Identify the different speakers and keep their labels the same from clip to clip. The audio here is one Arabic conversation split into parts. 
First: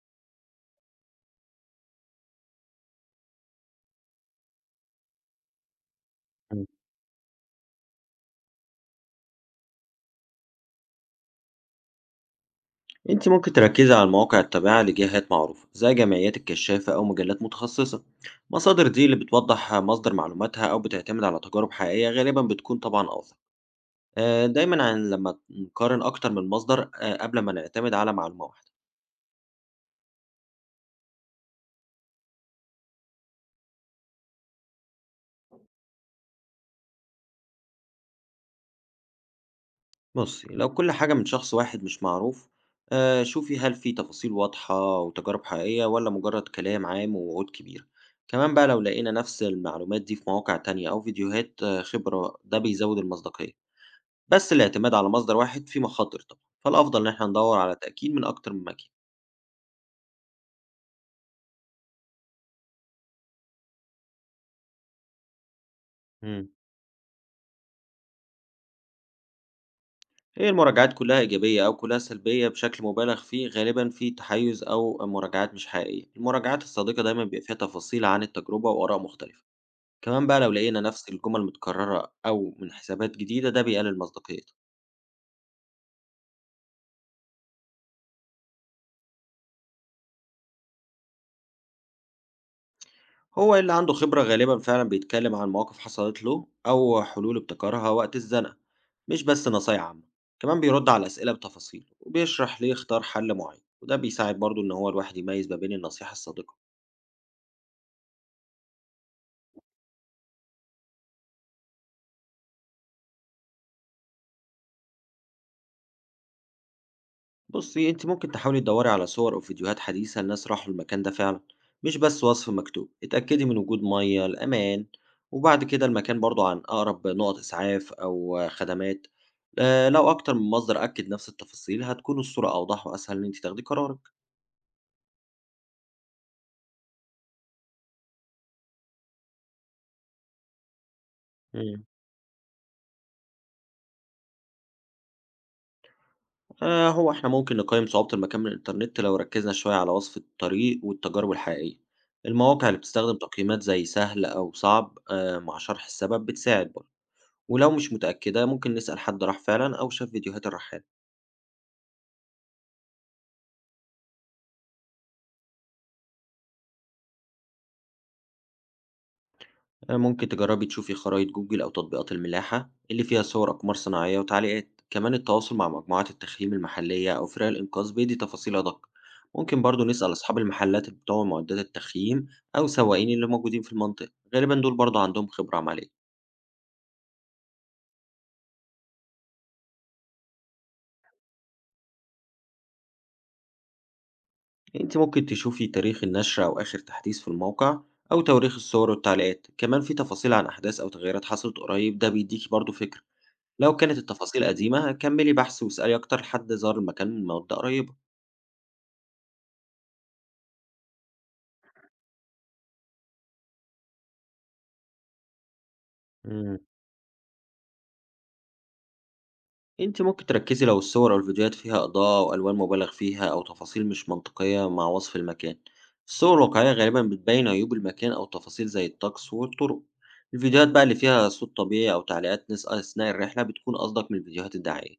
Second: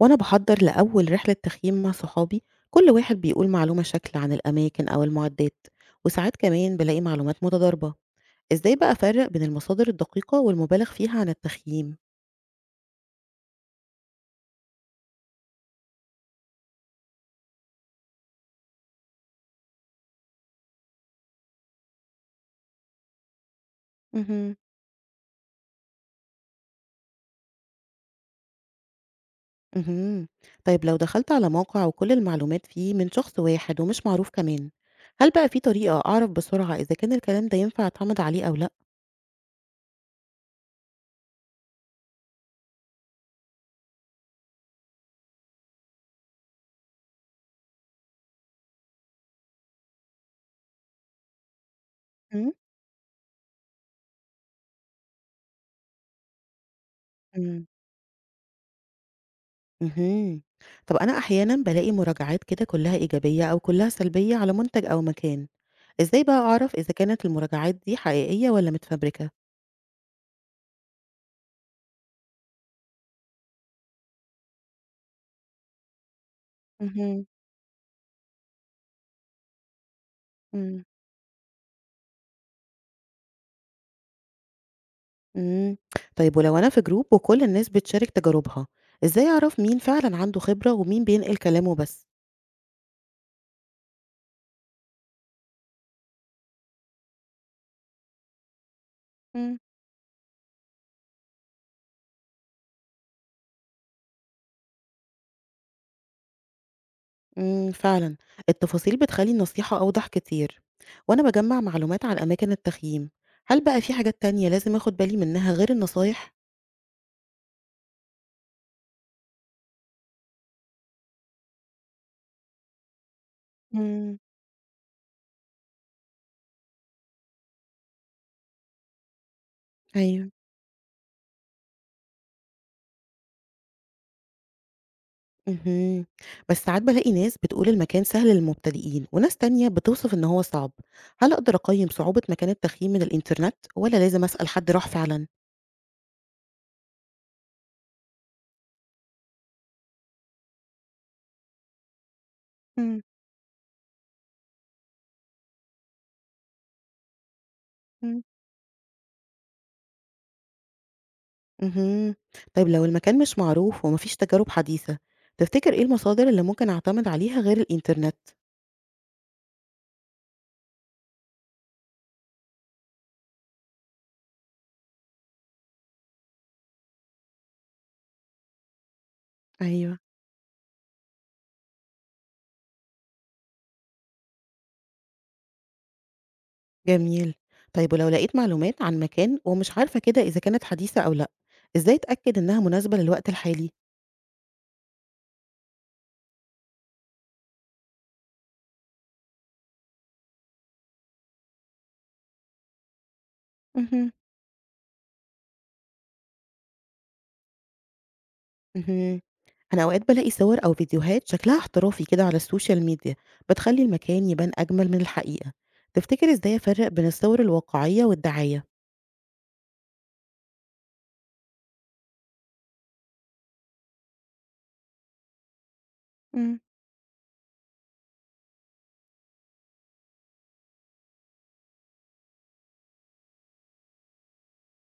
Speaker 1: وأنا بحضر لأول رحلة تخييم مع صحابي. كل واحد بيقول معلومة شكل عن الأماكن أو المعدات، وساعات
Speaker 2: إمم.
Speaker 1: كمان بلاقي معلومات متضاربة. إزاي بقى أفرق بين المصادر الدقيقة والمبالغ فيها عن التخييم؟
Speaker 2: أنتِ ممكن تركّزي على مواقع التابعة لجهات معروفة، زي جمعيات الكشافة أو مجلات متخصصة. المصادر دي اللي بتوضّح مصدر معلوماتها أو بتعتمد على تجارب حقيقية، غالبًا بتكون طبعًا أوثق.
Speaker 1: مهم.
Speaker 2: دايمًا عن لمّا نقارن أكتر من مصدر قبل ما نعتمد على معلومة واحدة.
Speaker 1: مهم. طيب لو دخلت على موقع وكل المعلومات فيه من شخص واحد ومش معروف كمان، هل بقى في طريقة أعرف بسرعة إذا كان الكلام ده ينفع أعتمد عليه أو لأ؟
Speaker 2: بُصّي، لو كل حاجة من شخص واحد مش معروف، شوفي هل في تفاصيل واضحة وتجارب حقيقية والّا مجرد كلام عام ووعود كبيرة. كمان بقى لو لقينا نفس المعلومات دي في مواقع تانية أو فيديوهات خبرة،
Speaker 1: مم؟
Speaker 2: ده بيزوّد المصداقية. بس الاعتماد على مصدر واحد فيه مخاطر طبعا، فالأفضل إن إحنا ندور
Speaker 1: مم.
Speaker 2: على تأكيد من أكتر من مكان.
Speaker 1: مهم. طب أنا أحيانا بلاقي مراجعات كده كلها إيجابية أو كلها سلبية على منتج أو مكان، إزاي بقى
Speaker 2: مم.
Speaker 1: أعرف إذا كانت المراجعات دي حقيقية والّا متفبركة؟
Speaker 2: هي المراجعات كلها إيجابية أو كلها سلبية بشكل مبالغ فيه غالبا فيه تحيز أو مراجعات مش حقيقية. المراجعات الصادقة دايما
Speaker 1: اهم،
Speaker 2: بيبقى فيها تفاصيل عن التجربة وآراء مختلفة. كمان بقى لو لقينا
Speaker 1: إمم.
Speaker 2: نفس الجمل متكررة أو من حسابات جديدة ده بيقلل مصداقيتها.
Speaker 1: إمم، طيب ولو أنا في جروب وكل الناس بتشارك تجاربها، إزاي أعرف مين فعلًا عنده خبرة ومين بينقل كلامه بس؟
Speaker 2: هو اللي عنده خبرة غالبا فعلا بيتكلم عن مواقف حصلت له أو حلول ابتكرها وقت الزنقة، مش بس
Speaker 1: إمم.
Speaker 2: نصايح عامة. كمان بيرد على الأسئلة بتفاصيل وبيشرح ليه اختار حل معين، وده بيساعد برضه إن هو الواحد يميز ما بين النصيحة الصادقة.
Speaker 1: إمم، فعلًا التفاصيل بتخلّي النصيحة أوضح كتير، وأنا باجمّع معلومات عن أماكن التخييم، هل بقى في حاجات تانية لازم آخد بالي منها غير النصايح؟
Speaker 2: بصي، انت ممكن تحاولي تدوري على صور او فيديوهات حديثة لناس راحوا المكان ده فعلا، مش بس وصف مكتوب. اتأكدي من وجود
Speaker 1: إمم.
Speaker 2: مية الأمان، وبعد كده المكان برضو عن أقرب نقط إسعاف أو خدمات. لو
Speaker 1: أيوه.
Speaker 2: أكتر من مصدر أكد نفس التفاصيل هتكون الصورة أوضح وأسهل إن انت تاخدي قرارك.
Speaker 1: اهم. بس ساعات بالاقي ناس بتقول المكان سهل للمبتدئين وناس تانية بتوصف إن هو صعب، هل أقدر
Speaker 2: مم.
Speaker 1: أقيم صعوبة مكان التخييم من الإنترنت ولا لازم أسأل حد راح فعلًا؟
Speaker 2: هو احنا ممكن نقيم صعوبة المكان من الإنترنت لو ركزنا شوية على وصف الطريق والتجارب الحقيقية. المواقع اللي
Speaker 1: مم.
Speaker 2: بتستخدم تقييمات زي سهل أو صعب مع شرح السبب بتساعد برضو. ولو مش
Speaker 1: مم.
Speaker 2: متأكدة ممكن نسأل حد راح فعلا أو شاف فيديوهات الرحالة.
Speaker 1: اهم. طيب لو المكان مش معروف ومفيش تجارب حديثة، تفتكر إيه المصادر اللي ممكن أعتمد عليها غير الإنترنت؟
Speaker 2: ممكن تجربي تشوفي خرائط جوجل أو تطبيقات الملاحة اللي فيها صور أقمار صناعية وتعليقات. كمان التواصل مع مجموعات التخييم المحلية أو فرق الإنقاذ بيدي تفاصيل أدق. ممكن برضو
Speaker 1: أيوه.
Speaker 2: نسأل أصحاب المحلات اللي بتوع معدات التخييم، أو سواقين اللي موجودين في المنطقة، غالبا دول برضو عندهم خبرة عملية.
Speaker 1: جميل. طيب ولو لقيت معلومات عن مكان ومش عارفة كده إذا كانت حديثة أو لأ، إزاي أتأكد إنها مناسبة للوقت الحالي؟
Speaker 2: أنت ممكن تشوفي تاريخ النشر أو آخر تحديث في الموقع، أو تواريخ الصور والتعليقات. كمان في تفاصيل عن أحداث أو تغييرات حصلت قريب، ده بيديكي برضو فكرة. لو كانت
Speaker 1: مهم.
Speaker 2: التفاصيل قديمة كمّلي بحث واسألي أكتر حد زار المكان من مدة قريبة.
Speaker 1: اهم. أنا أوقات بالاقي صور أو فيديوهات شكلها احترافي كده على السوشيال ميديا، بتخلّي المكان يبان أجمل من الحقيقة. تفتكر إزاي
Speaker 2: امم.
Speaker 1: أفرّق بين الصور الواقعية والدعاية؟
Speaker 2: أنتِ ممكن تركّزي لو الصور أو الفيديوهات فيها إضاءة وألوان مُبالغ فيها أو تفاصيل مش منطقية مع وصف المكان. الصور
Speaker 1: إمم.
Speaker 2: الواقعية غالبًا بتبيّن عيوب المكان أو تفاصيل زي الطقس والطرق. الفيديوهات بقى اللي فيها صوت طبيعي أو تعليقات ناس أثناء الرحلة بتكون أصدق من الفيديوهات الدعائية.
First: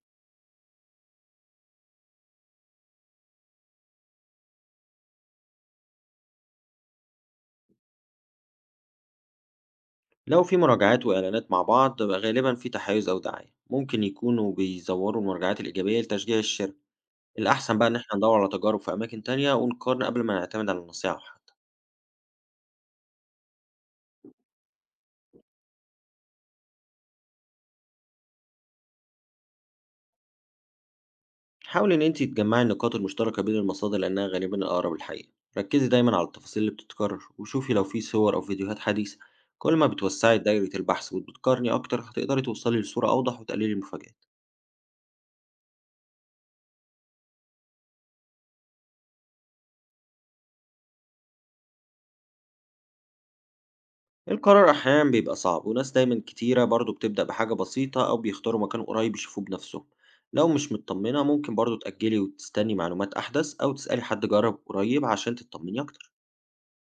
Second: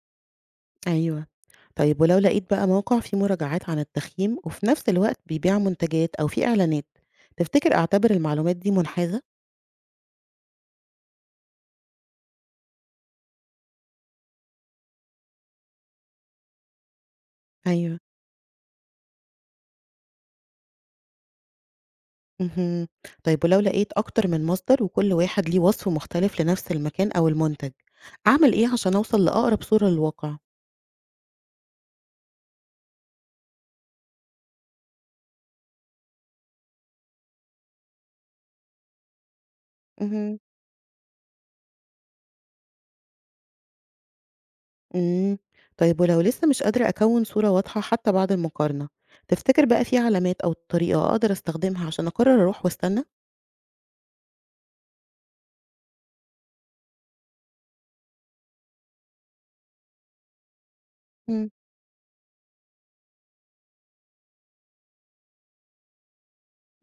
Speaker 1: أيوه. طيب ولو لقيت بقى موقع فيه مراجعات عن التخييم وفي نفس الوقت بيبيع منتجات أو فيه إعلانات، تفتكر أعتبر المعلومات دي منحازة؟
Speaker 2: لو في مراجعات وإعلانات مع بعض غالبًا في تحيُّز أو دعاية، ممكن يكونوا بيزوّروا المراجعات الإيجابية لتشجيع الشركة. الأحسن بقى إن
Speaker 1: أيوه.
Speaker 2: إحنا ندوّر على تجارب في أماكن تانية ونقارن قبل ما نعتمد على النصيحة حتى.
Speaker 1: اهم. طيب ولو لقيت أكتر من مصدر وكل واحد ليه وصف مختلف لنفس المكان أو المنتج، أعمل إيه عشان أوصل لأقرب صورة للواقع؟
Speaker 2: حاولي إن أنتِ تجمّعي النقاط المشتركة بين المصادر لأنها غالبًا الأقرب للحقيقة. ركّزي دايمًا على التفاصيل اللي بتتكرر، وشوفي لو في صور أو فيديوهات حديثة. كل ما بتوسّعي
Speaker 1: اهم.
Speaker 2: دايرة البحث وبتقارني أكتر، هتقدري توصلي لصورة أوضح وتقللي المفاجآت.
Speaker 1: إمم. طيب ولو لسه مش قادرة أكوّن صورة واضحة حتّى بعد المقارنة، تفتكر بقى في علامات أو طريقة أقدر أستخدمها عشان أقرّر أروح وأستنى؟
Speaker 2: القرار أحيانًا بيبقى صعب، وناس دايمًا كتيرة برضه بتبدأ بحاجة بسيطة أو بيختاروا مكان قريب يشوفوه بنفسهم. لو مش متطمنة
Speaker 1: إمم.
Speaker 2: ممكن برضه تأجّلي وتستني معلومات أحدث أو تسألي حد جرب قريب عشان تتطمني أكتر.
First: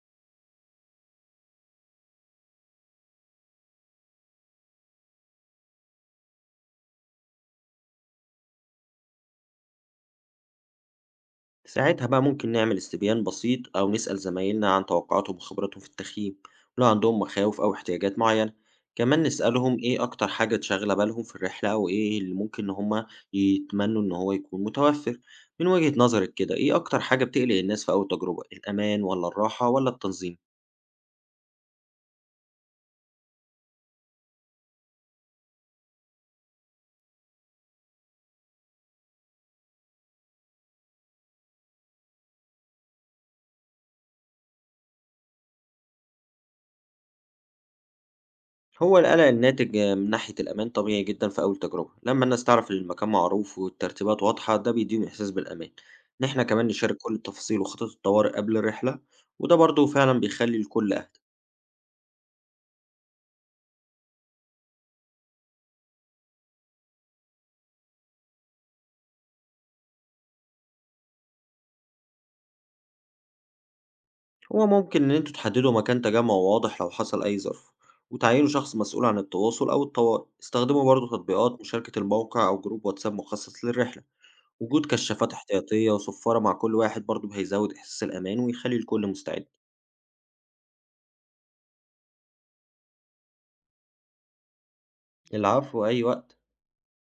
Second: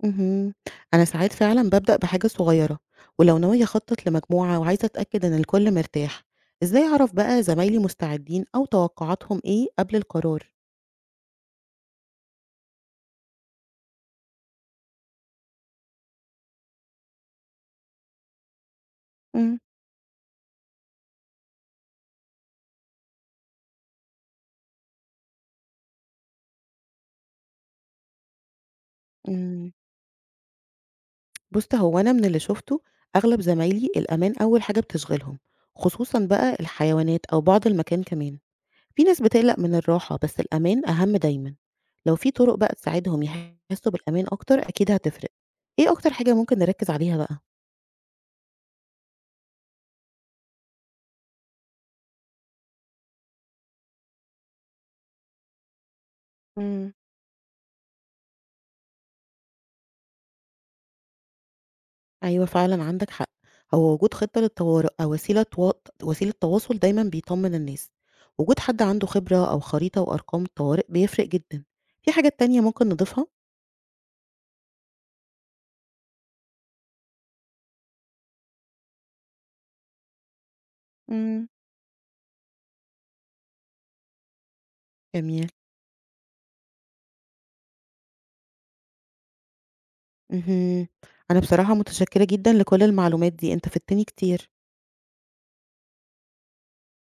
Speaker 1: اهم. أنا ساعات فعلًا بابدأ بحاجة صغيرة، ولو ناوية أخطّط لمجموعة وعايزة أتأكد إن الكل مرتاح، إزاي أعرف بقى زمايلي مستعدين أو توقعاتهم إيه قبل القرار؟
Speaker 2: ساعتها بقى ممكن نعمل استبيان بسيط أو نسأل زمايلنا عن توقعاتهم وخبراتهم في التخييم، ولو عندهم مخاوف أو احتياجات معينة. كمان
Speaker 1: إمم.
Speaker 2: نسألهم إيه أكتر حاجة شاغلة بالهم في الرحلة أو إيه اللي ممكن إن هما يتمنوا إن هو يكون متوفر. من وجهة نظرك كده إيه أكتر حاجة بتقلق الناس في أول تجربة، الأمان ولا الراحة
Speaker 1: إمم.
Speaker 2: ولا التنظيم؟
Speaker 1: بُص، هو أنا من اللي شُفته أغلب زمايلي الأمان أول حاجة بتشغلهم، خصوصًا بقى الحيوانات أو بعض المكان كمان. في ناس بتقلق من الراحة بس الأمان أهم دايما. لو في طرق بقى تساعدهم يحسوا بالأمان أكتر أكيد هتفرق. إيه أكتر حاجة ممكن نركز عليها بقى؟
Speaker 2: هو القلق الناتج من ناحية الأمان طبيعي جدا في أول تجربة، لما الناس تعرف إن المكان معروف والترتيبات واضحة ده بيديهم إحساس بالأمان، إن إحنا كمان
Speaker 1: مم.
Speaker 2: نشارك كل التفاصيل وخطط الطوارئ قبل الرحلة وده برضه فعلا بيخلي الكل أهدى.
Speaker 1: أيوة فعلا عندك حق. هو وجود خطة للطوارئ أو وسيلة تواصل دايما بيطمن الناس. وجود حد عنده خبرة أو خريطة وأرقام الطوارئ بيفرق جدا. في حاجات تانية ممكن نضيفها؟
Speaker 2: هو ممكن إن أنتوا تحددوا مكان تجمع واضح لو حصل أي ظرف، وتعينوا شخص مسؤول عن التواصل أو الطوارئ، استخدموا برضه
Speaker 1: مم.
Speaker 2: تطبيقات مشاركة الموقع أو جروب واتساب مخصص للرحلة، وجود كشافات
Speaker 1: جميل.
Speaker 2: احتياطية وصفارة مع كل واحد برضه هيزود إحساس الأمان ويخلي الكل مستعد.
Speaker 1: مهم. أنا بصراحة متشكرة جدا لكل المعلومات دي، أنت فدتني كتير.
Speaker 2: العفو، أي وقت.